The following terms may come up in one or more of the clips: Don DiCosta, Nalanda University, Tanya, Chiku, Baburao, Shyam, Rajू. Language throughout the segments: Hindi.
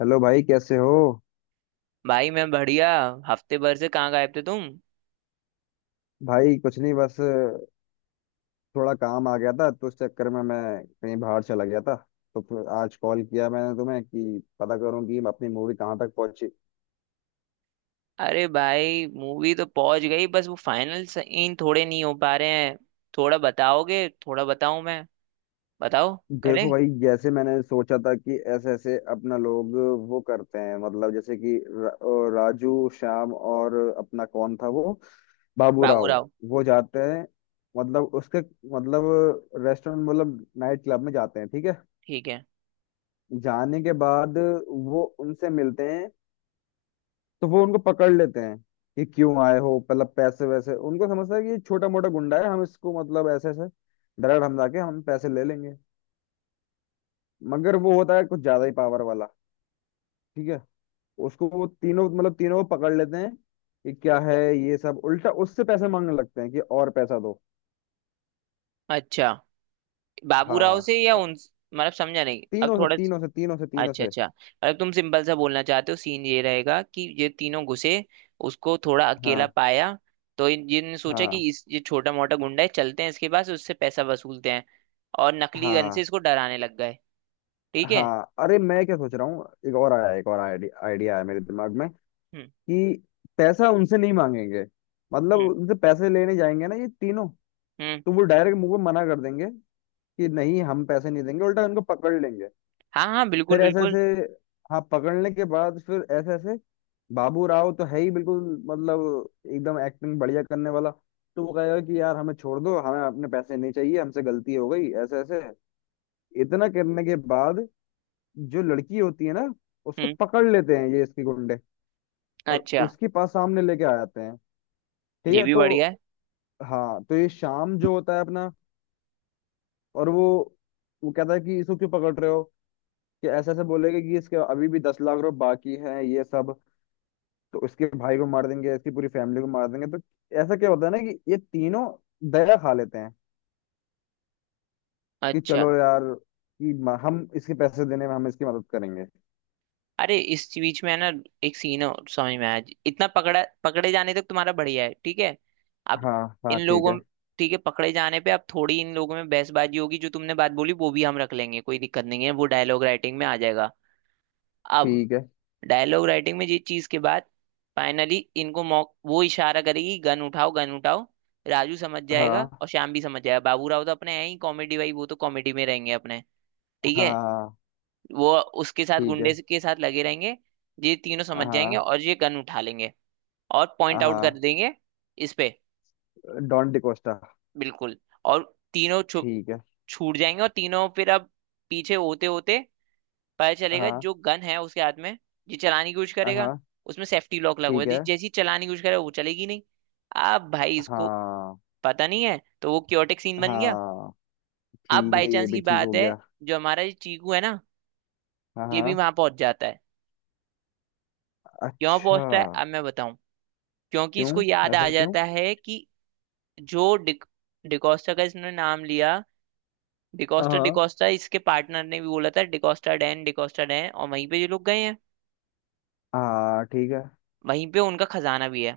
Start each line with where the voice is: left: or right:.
left: हेलो भाई, कैसे हो।
right: भाई मैं बढ़िया। हफ्ते भर से कहाँ गायब थे तुम?
left: भाई कुछ नहीं, बस थोड़ा काम आ गया था तो उस चक्कर में मैं कहीं बाहर चला गया था। तो फिर आज कॉल किया मैंने तुम्हें कि पता करूं कि अपनी मूवी कहाँ तक पहुंची।
right: अरे भाई, मूवी तो पहुंच गई, बस वो फाइनल सीन थोड़े नहीं हो पा रहे हैं। थोड़ा बताओगे? थोड़ा बताऊं मैं? बताओ।
left: देखो
right: करें।
left: भाई, जैसे मैंने सोचा था कि ऐसे ऐसे अपना लोग वो करते हैं। मतलब जैसे कि राजू, श्याम और अपना कौन था वो,
right: बाबू
left: बाबूराव।
right: राव।
left: वो जाते हैं, मतलब उसके, मतलब रेस्टोरेंट, मतलब नाइट क्लब में जाते हैं, ठीक है।
right: ठीक है।
left: जाने के बाद वो उनसे मिलते हैं, तो वो उनको पकड़ लेते हैं कि क्यों आए हो। मतलब पैसे वैसे उनको समझता है कि ये छोटा मोटा गुंडा है, हम इसको, मतलब ऐसे ऐसे डायरेक्ट हम जाके हम पैसे ले लेंगे। मगर वो होता है कुछ ज्यादा ही पावर वाला, ठीक है। उसको वो तीनों, मतलब तीनों को पकड़ लेते हैं कि क्या है ये सब। उल्टा उससे पैसे मांगने लगते हैं कि और पैसा दो।
right: अच्छा, बाबू
left: हाँ
right: राव से या
left: अ,
right: उन मतलब समझा नहीं अब
left: तीनों से
right: थोड़ा।
left: तीनों से तीनों से तीनों
right: अच्छा
left: से।
right: अच्छा, अगर तुम सिंपल सा बोलना चाहते हो सीन ये रहेगा कि ये तीनों घुसे, उसको थोड़ा अकेला
left: हाँ,
right: पाया, तो इन जिन सोचा
left: हाँ,
right: कि इस ये छोटा मोटा गुंडा है, चलते हैं इसके पास, उससे पैसा वसूलते हैं, और नकली गन से
left: हाँ,
right: इसको डराने लग गए। ठीक है।
left: हाँ, अरे मैं क्या सोच रहा हूँ, एक और आया, एक और आइडिया आइडिया आया मेरे दिमाग में
right: हम्म।
left: कि पैसा उनसे नहीं मांगेंगे। मतलब
right: हम्म।
left: उनसे पैसे लेने जाएंगे ना ये तीनों,
right: हम्म।
left: तो वो डायरेक्ट मुंह पे मना कर देंगे कि नहीं, हम पैसे नहीं देंगे। उल्टा उनको पकड़ लेंगे।
right: हाँ हाँ, बिल्कुल
left: फिर ऐसे
right: बिल्कुल।
left: ऐसे, हाँ, पकड़ने के बाद फिर ऐसे ऐसे। बाबू राव तो है ही बिल्कुल, मतलब एकदम एक्टिंग बढ़िया करने वाला। तो वो कहेगा कि यार हमें छोड़ दो, हमें अपने पैसे नहीं चाहिए, हमसे गलती हो गई, ऐसे ऐसे। इतना करने के बाद जो लड़की होती है ना, उसको
right: हम्म।
left: पकड़ लेते हैं ये इसके गुंडे, और
right: अच्छा।
left: उसके पास सामने लेके आ जाते हैं, ठीक
right: ये
left: है
right: भी
left: तो।
right: बढ़िया है।
left: हाँ, तो ये शाम जो होता है अपना, और वो कहता है कि इसको क्यों पकड़ रहे हो। कि ऐसे ऐसे बोलेगा कि इसके अभी भी 10 लाख रुपए बाकी हैं ये सब, तो इसके भाई को मार देंगे, इसकी पूरी फैमिली को मार देंगे तो। ऐसा क्या होता है ना कि ये तीनों दया खा लेते हैं कि
right: अच्छा।
left: चलो यार कि हम इसके पैसे देने में हम इसकी मदद करेंगे।
right: अरे, इस बीच में है ना, एक सीन है, समझ में आया? इतना पकड़ा पकड़े जाने तक तुम्हारा बढ़िया है, ठीक है। अब
left: हाँ, हाँ,
right: इन
left: ठीक
right: लोगों।
left: है,
right: ठीक है, पकड़े जाने पे अब थोड़ी इन लोगों में बहसबाजी होगी, जो तुमने बात बोली वो भी हम रख लेंगे, कोई दिक्कत नहीं है, वो डायलॉग राइटिंग में आ जाएगा। अब
left: ठीक है।
right: डायलॉग राइटिंग में ये चीज के बाद, फाइनली इनको मौक वो इशारा करेगी, गन उठाओ गन उठाओ। राजू समझ जाएगा
left: हाँ,
right: और श्याम भी समझ जाएगा, बाबू राव तो अपने हैं ही कॉमेडी भाई, वो तो कॉमेडी में रहेंगे अपने। ठीक है।
left: हाँ,
right: वो उसके साथ
left: ठीक है।
right: के साथ लगे रहेंगे। ये तीनों समझ जाएंगे
left: हाँ,
right: और ये गन उठा लेंगे, और पॉइंट आउट कर
left: हाँ,
right: देंगे इस पे।
left: डॉन डिकोस्टा।
right: बिल्कुल। और तीनों
left: ठीक है।
right: छूट जाएंगे, और तीनों फिर अब पीछे होते होते पता चलेगा
left: हाँ,
right: जो गन है उसके हाथ में ये चलाने की कोशिश करेगा,
left: हाँ,
right: उसमें सेफ्टी लॉक लगा हुआ
left: ठीक
right: है,
left: है।
right: जैसी चलाने की कोशिश करेगा वो चलेगी नहीं। अब भाई इसको
left: हाँ,
right: पता नहीं है, तो वो क्योटिक सीन बन गया।
left: हाँ,
right: अब
left: ठीक
right: बाई
left: है, ये
right: चांस
left: भी
right: की
left: ठीक हो
right: बात है,
left: गया।
right: जो हमारा ये चीकू है ना,
left: हाँ,
right: ये भी
left: हाँ,
right: वहां पहुंच जाता है। क्यों
left: अच्छा,
right: पहुंचता है, अब मैं बताऊं। क्योंकि
left: क्यों,
right: इसको याद आ
left: ऐसा क्यों।
right: जाता है कि जो डिकोस्टा का इसने नाम लिया, डिकोस्टा
left: हाँ,
right: डिकोस्टा इसके पार्टनर ने भी बोला था, डिकोस्टा डैन, डिकोस्टा डैन, और वहीं पे ये लोग गए हैं,
left: हाँ, ठीक है।
right: वहीं पे उनका खजाना भी है।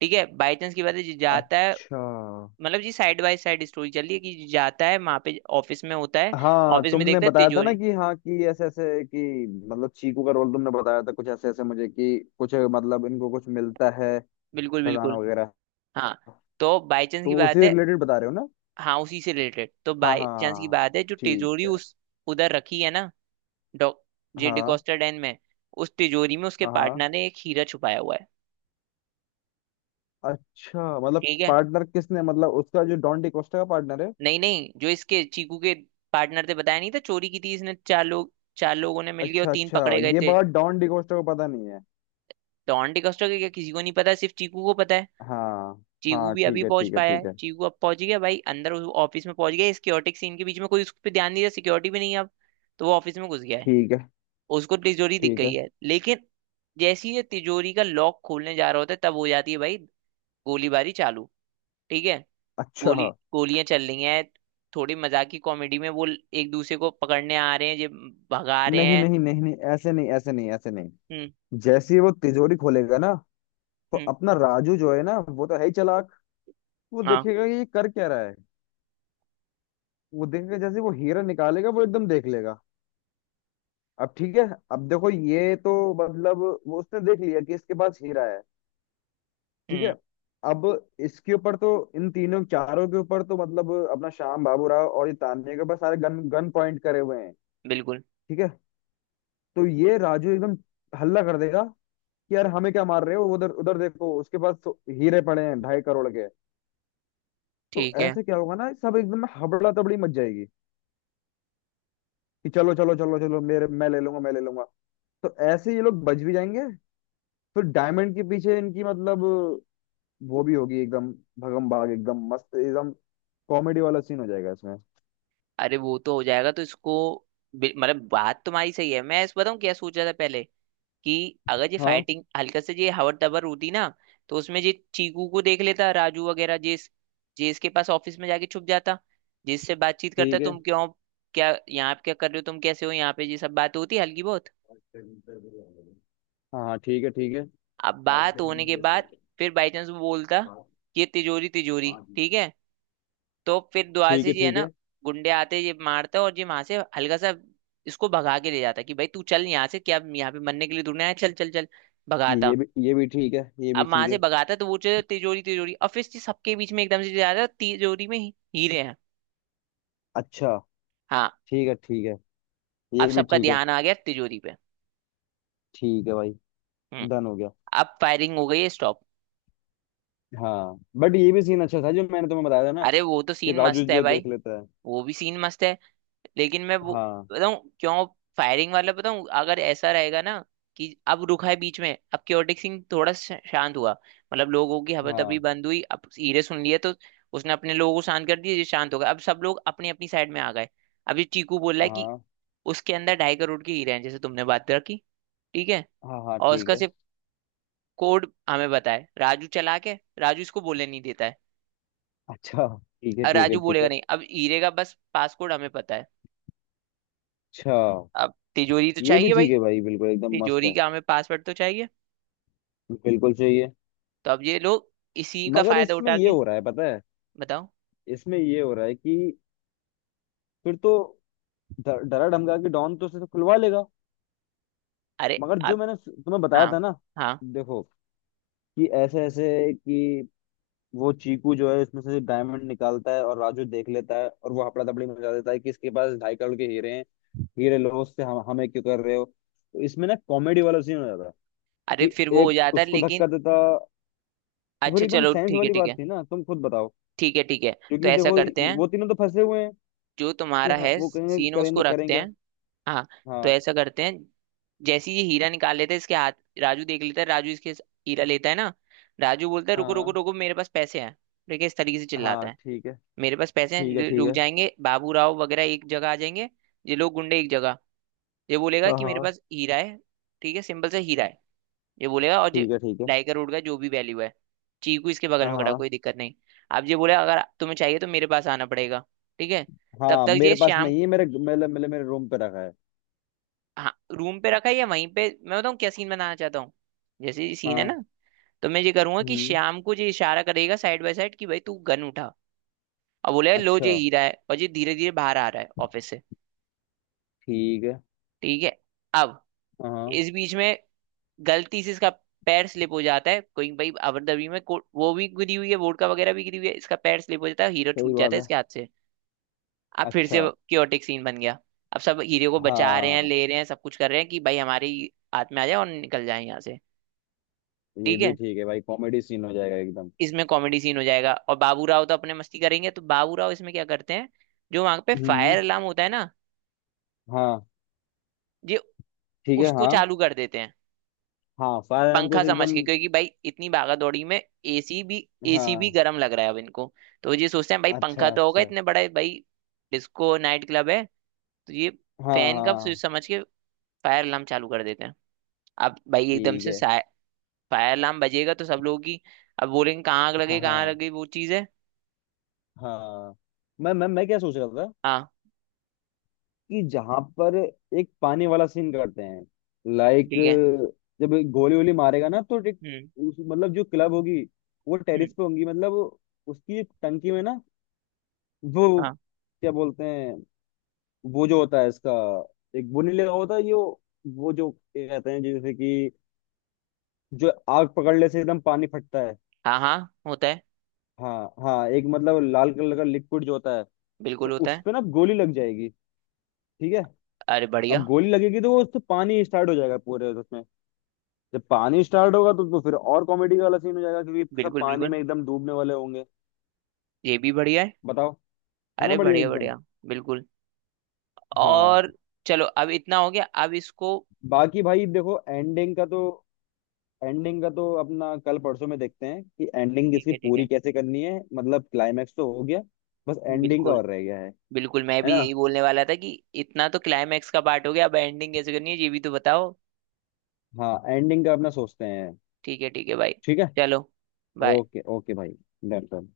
right: ठीक है, बाई चांस की बात है, जी जाता है।
left: अच्छा,
right: मतलब जी साइड बाय साइड स्टोरी चल रही है कि जी जाता है वहां पे, ऑफिस में होता है,
left: हाँ,
right: ऑफिस में
left: तुमने
right: देखता है
left: बताया था ना
right: तिजोरी।
left: कि हाँ, कि ऐसे ऐसे कि, मतलब चीकू का रोल तुमने बताया था कुछ ऐसे ऐसे मुझे, कि कुछ मतलब इनको कुछ मिलता है,
right: बिल्कुल
left: खजाना
right: बिल्कुल।
left: वगैरह।
right: हाँ, तो बाई चांस की
left: तो उसी
right: बात है।
left: रिलेटेड बता रहे हो ना।
right: हाँ उसी से रिलेटेड, तो
left: हाँ,
right: बाई चांस की
left: हाँ,
right: बात है जो
left: ठीक
right: तिजोरी
left: है।
right: उस उधर रखी है ना, डॉ जे
left: हाँ,
right: डिकॉस्टा डैन में, उस तिजोरी में उसके
left: हाँ, हाँ।
right: पार्टनर ने एक हीरा छुपाया हुआ है।
left: अच्छा मतलब
right: ठीक है।
left: पार्टनर किसने, मतलब उसका जो डॉन डिकोस्टा का पार्टनर है।
right: नहीं नहीं, जो इसके चीकू के पार्टनर थे, बताया नहीं था, चोरी की थी इसने, चार लोग, चार लोगों ने मिलके, और
left: अच्छा,
right: तीन
left: अच्छा,
right: पकड़े गए
left: ये
right: थे।
left: बात डॉन डिकोस्टा को पता नहीं है।
right: तो ऑन डिकॉस्टा के क्या किसी को नहीं पता, सिर्फ चीकू को पता है।
left: हाँ,
right: चीकू
left: हाँ,
right: भी अभी
left: ठीक है,
right: पहुंच
left: ठीक है,
right: पाया
left: ठीक
right: है,
left: है।
right: चीकू अब पहुंच गया भाई अंदर उस ऑफिस में पहुंच गया, सिक्योरिटी सीन के बीच में कोई उस पर ध्यान नहीं दिया, सिक्योरिटी भी नहीं है अब। तो वो ऑफिस में घुस गया है,
left: ठीक है।
right: उसको तिजोरी दिख
left: ठीक
right: गई
left: है।
right: है, लेकिन जैसे ही ये तिजोरी का लॉक खोलने जा रहा होता है, तब हो जाती है भाई, गोलीबारी चालू। ठीक है।
left: अच्छा।
right: गोली, गोलियां चल रही हैं, थोड़ी मजाक की कॉमेडी में वो एक दूसरे को पकड़ने आ रहे हैं, ये भगा रहे
left: नहीं,
right: हैं।
left: नहीं, नहीं, नहीं, ऐसे नहीं, ऐसे नहीं, ऐसे नहीं।
right: हम्म।
left: जैसे ही वो तिजोरी खोलेगा ना, तो
right: हम्म।
left: अपना राजू जो है ना, वो तो है ही चालाक। वो
right: हाँ।
left: देखेगा कि ये कर क्या रहा है। वो देखेगा, जैसे ही वो हीरा निकालेगा वो एकदम देख लेगा। अब ठीक है। अब देखो ये तो मतलब, वो उसने देख लिया कि इसके पास हीरा है, ठीक है।
right: हम्म।
left: अब इसके ऊपर तो, इन तीनों चारों के ऊपर तो, मतलब अपना श्याम, बाबू राव और ये तान्या के ऊपर सारे गन गन पॉइंट करे हुए हैं,
right: बिल्कुल।
left: ठीक है। तो ये राजू एकदम हल्ला कर देगा कि यार हमें क्या मार रहे हो, उधर उधर देखो उसके पास तो हीरे पड़े हैं 2.5 करोड़ के। तो
right: ठीक है।
left: ऐसे क्या होगा ना, सब एकदम हबड़ा तबड़ी मच जाएगी कि चलो चलो चलो चलो मेरे, मैं ले लूंगा, मैं ले लूंगा। तो ऐसे ये लोग बच भी जाएंगे। फिर डायमंड के पीछे इनकी, मतलब वो भी होगी एकदम भगम भाग, एकदम मस्त, एकदम कॉमेडी वाला सीन हो जाएगा इसमें।
right: अरे वो तो हो जाएगा, तो इसको मतलब बात तुम्हारी सही है, मैं इस बताऊं क्या सोच रहा था पहले। कि अगर ये
left: हाँ,
right: फाइटिंग हल्का से ये हवर तबर होती ना, तो उसमें ये चीकू को देख लेता राजू वगैरह, जिस जिसके पास ऑफिस में जाके छुप जाता, जिससे बातचीत करता,
left: ठीक है।
right: तुम क्यों, क्या यहाँ पे क्या कर रहे हो, तुम कैसे हो यहाँ पे, ये सब बात होती हल्की बहुत।
left: हाँ, हाँ, ठीक है, ठीक है,
right: अब बात होने के बाद,
left: ठीक
right: फिर बाई चांस वो बोलता ये तिजोरी तिजोरी, ठीक है, तो फिर द्वार
left: है,
right: से ये है
left: ठीक
right: ना,
left: है।
right: गुंडे आते, ये मारता और ये वहां से हल्का सा इसको भगा के ले जाता कि भाई तू चल यहाँ से, क्या यहाँ पे मरने के लिए तूने आया, चल चल चल, भगाता।
left: ये भी ठीक है। ये भी
right: अब वहां
left: ठीक
right: से
left: है।
right: भगाता तो वो चल, तिजोरी तिजोरी, और फिर से सबके बीच में एकदम से जा रहा है, तिजोरी में हीरे हैं।
left: अच्छा,
right: हाँ।
left: ठीक है, ठीक है।
right: अब
left: ये भी
right: सबका
left: ठीक है।
right: ध्यान आ गया तिजोरी पे।
left: ठीक है भाई,
right: हम्म।
left: डन हो गया।
right: अब फायरिंग हो गई है स्टॉप।
left: हाँ, बट ये भी सीन अच्छा था जो मैंने तुम्हें बताया था ना,
right: अरे वो तो
left: कि
right: सीन
left: राजू
right: मस्त है
left: जो देख
right: भाई,
left: लेता है।
right: वो भी सीन मस्त है, लेकिन मैं वो
left: हाँ,
right: बताऊं क्यों, फायरिंग वाला बताऊं, अगर ऐसा रहेगा ना कि अब रुका है बीच में, अब क्योटिक सिंह थोड़ा शांत हुआ, मतलब लोगों की हबीतबी
left: हाँ,
right: बंद हुई, अब हीरे सुन लिए तो उसने अपने लोगों को शांत कर दिया, ये शांत हो गए, अब सब लोग अपनी अपनी साइड में आ गए। अब ये चीकू बोल रहा है कि
left: हाँ,
right: उसके अंदर 2.5 करोड़ के हीरे हैं, जैसे तुमने बात रखी। ठीक है।
left: हाँ, हाँ,
right: और
left: ठीक
right: उसका
left: है।
right: सिर्फ कोड हमें बताए राजू चला के, राजू इसको बोलने नहीं देता है,
left: अच्छा, ठीक है,
right: और
left: ठीक है,
right: राजू
left: ठीक
right: बोलेगा
left: है।
right: नहीं, अब हीरे का बस पासकोड हमें पता है।
left: अच्छा,
right: अब तिजोरी तो
left: ये भी
right: चाहिए भाई,
left: ठीक है भाई, बिल्कुल एकदम मस्त
right: तिजोरी
left: है।
right: का हमें पासवर्ड तो चाहिए।
left: बिल्कुल चाहिए।
right: तो अब ये लोग इसी का
left: मगर
right: फायदा
left: इसमें
right: उठा
left: ये
right: के।
left: हो रहा है पता है,
right: बताओ।
left: इसमें ये हो रहा है कि फिर तो डरा धमका के डॉन तो उसे तो खुलवा लेगा।
right: अरे
left: मगर जो
right: आप।
left: मैंने तुम्हें बताया
right: हाँ।
left: था ना,
right: हाँ।
left: देखो कि ऐसे ऐसे कि, वो चीकू जो है उसमें से डायमंड निकालता है और राजू देख लेता है और वो हपड़ा तपड़ी मचा देता है कि इसके पास 2.5 करोड़ के हीरे हैं। हीरे लॉस से हम हमें क्यों कर रहे हो, तो इसमें ना कॉमेडी वाला सीन हो जाता
right: अरे
left: कि
right: फिर वो हो
left: एक
right: जाता है
left: उसको धक्का
right: लेकिन।
left: देता। तो फिर
right: अच्छा
left: एकदम
right: चलो,
left: साइंस
right: ठीक है
left: वाली
right: ठीक
left: बात
right: है
left: थी ना, तुम खुद बताओ।
right: ठीक है। ठीक है, तो
left: क्योंकि
right: ऐसा
left: देखो,
right: करते हैं,
left: वो तीनों तो फंसे हुए हैं
right: जो
left: कि
right: तुम्हारा
left: हाँ,
right: है
left: वो कहेंगे
right: सीन
left: करें
right: उसको
left: तो करें
right: रखते
left: क्या।
right: हैं। हाँ, तो
left: हाँ,
right: ऐसा करते हैं, जैसे ही ये हीरा निकाल लेते हैं इसके हाथ, राजू देख लेता है, राजू इसके हीरा लेता है ना, राजू बोलता है रुको रुको
left: हाँ,
right: रुको, मेरे पास पैसे हैं, ठीक है, इस तरीके से चिल्लाता
left: हाँ,
right: है।
left: ठीक है,
right: मेरे पास पैसे
left: ठीक
right: हैं,
left: है, ठीक
right: रुक
left: है।
right: जाएंगे, बाबू राव वगैरह एक जगह आ जाएंगे, ये लोग गुंडे एक जगह। ये बोलेगा
left: हाँ,
right: कि मेरे
left: हाँ,
right: पास हीरा है, ठीक है, सिंपल सा हीरा है ये बोलेगा, और ये
left: ठीक है, ठीक है।
right: 2.5 करोड़ का जो भी वैल्यू है। चीकू इसके बगल में खड़ा है,
left: हाँ,
right: कोई दिक्कत नहीं। अब ये बोले अगर तुम्हें चाहिए तो मेरे पास आना पड़ेगा, ठीक है। तब
left: हाँ,
right: तक ये
left: मेरे पास
right: श्याम,
left: नहीं है, मेरे रूम पे रखा है।
right: हाँ रूम पे रखा है या वहीं पे, मैं बताऊँ क्या सीन बनाना चाहता हूँ। जैसे ये सीन है
left: हाँ,
right: ना, तो मैं ये करूंगा कि
left: हम्म,
right: श्याम को ये इशारा करेगा साइड बाय साइड कि भाई तू गन उठा, और बोले लो
left: अच्छा,
right: ये हीरा है, और ये धीरे धीरे बाहर आ रहा है ऑफिस से।
left: ठीक है।
right: ठीक है। अब
left: हाँ,
right: इस बीच में गलती से इसका पैर स्लिप हो जाता है, गोइंग भाई अबरदबी में वो भी गिरी हुई है, वोडका वगैरह भी गिरी हुई है, इसका पैर स्लिप हो जाता है, हीरो
left: सही
right: छूट
left: बात
right: जाता है
left: है।
right: इसके हाथ से। अब फिर से
left: अच्छा,
right: क्योटिक सीन बन गया। अब सब हीरो को बचा रहे हैं,
left: हाँ,
right: ले रहे हैं, सब कुछ कर रहे हैं कि भाई हमारे ही हाथ में आ जाए और निकल जाए यहाँ से।
left: ये
right: ठीक
left: भी
right: है।
left: ठीक है भाई, कॉमेडी सीन हो जाएगा एकदम।
right: इसमें कॉमेडी सीन हो जाएगा, और बाबू राव तो अपने मस्ती करेंगे, तो बाबू राव इसमें क्या करते हैं, जो वहां पे फायर
left: हम्म,
right: अलार्म होता है ना,
left: हाँ,
right: ये
left: ठीक है।
right: उसको
left: हाँ,
right: चालू कर देते हैं
left: हाँ, फायर आर्म
right: पंखा
left: कुछ
right: समझ
left: एकदम।
right: के, क्योंकि भाई इतनी भागा दौड़ी में एसी भी, एसी भी
left: हाँ,
right: गर्म लग रहा है अब इनको, तो ये सोचते हैं भाई पंखा
left: अच्छा,
right: तो होगा
left: अच्छा,
right: इतने बड़ा भाई, डिस्को नाइट क्लब है, तो ये
left: हाँ,
right: फैन का
left: हाँ,
right: स्विच समझ के फायर अलार्म चालू कर देते हैं। अब भाई एकदम
left: ठीक
right: से
left: है।
right: फायर अलार्म बजेगा तो सब लोगों की, अब बोलेंगे कहाँ आग लगे
left: हाँ,
right: कहाँ आग
left: हाँ,
right: लगे, वो चीज़ है।
left: हाँ, मैं क्या सोच रहा था
right: हाँ।
left: कि जहां पर एक पानी वाला सीन करते हैं, लाइक,
right: ठीक है।
left: जब गोली वोली मारेगा ना, तो एक-
right: हम्म।
left: उस- मतलब जो क्लब होगी वो
right: हम्म।
left: टेरिस पे होंगी, मतलब उसकी एक टंकी में ना, वो
right: हाँ।
left: क्या बोलते हैं, वो जो होता है इसका, एक वो नीले का होता है जो, वो जो क्या कहते हैं, जैसे कि जो आग पकड़ने से एकदम पानी फटता है।
right: हाँ। हाँ होता है।
left: हाँ, हाँ, एक मतलब लाल कलर का लिक्विड जो होता है, तो
right: बिल्कुल होता
left: उस
right: है।
left: पे ना गोली लग जाएगी, ठीक है।
right: अरे
left: अब
right: बढ़िया।
left: गोली लगेगी तो वो उससे पानी स्टार्ट हो जाएगा पूरे उसमें। जब पानी स्टार्ट होगा तो, फिर और कॉमेडी वाला सीन हो जाएगा क्योंकि सब
right: बिल्कुल
left: पानी
right: बिल्कुल।
left: में एकदम डूबने वाले होंगे।
right: ये भी बढ़िया है।
left: बताओ, है ना
right: अरे
left: बढ़िया
right: बढ़िया
left: एकदम।
right: बढ़िया। बिल्कुल।
left: हाँ,
right: और चलो, अब इतना हो गया, अब इसको,
left: बाकी भाई देखो एंडिंग का तो, एंडिंग का तो अपना कल परसों में देखते हैं कि एंडिंग
right: ठीक
left: इसकी
right: है ठीक
left: पूरी
right: है।
left: कैसे करनी है, मतलब क्लाइमैक्स तो हो गया, बस एंडिंग का
right: बिल्कुल
left: और रह गया है।
right: बिल्कुल, मैं
left: है
right: भी
left: ना,
right: यही बोलने वाला था कि इतना तो क्लाइमैक्स का पार्ट हो गया, अब एंडिंग कैसे करनी है ये भी तो बताओ।
left: हाँ, एंडिंग का अपना सोचते हैं।
right: ठीक है भाई,
left: ठीक है।
right: चलो, बाय।
left: ओके, ओके भाई, डन डन।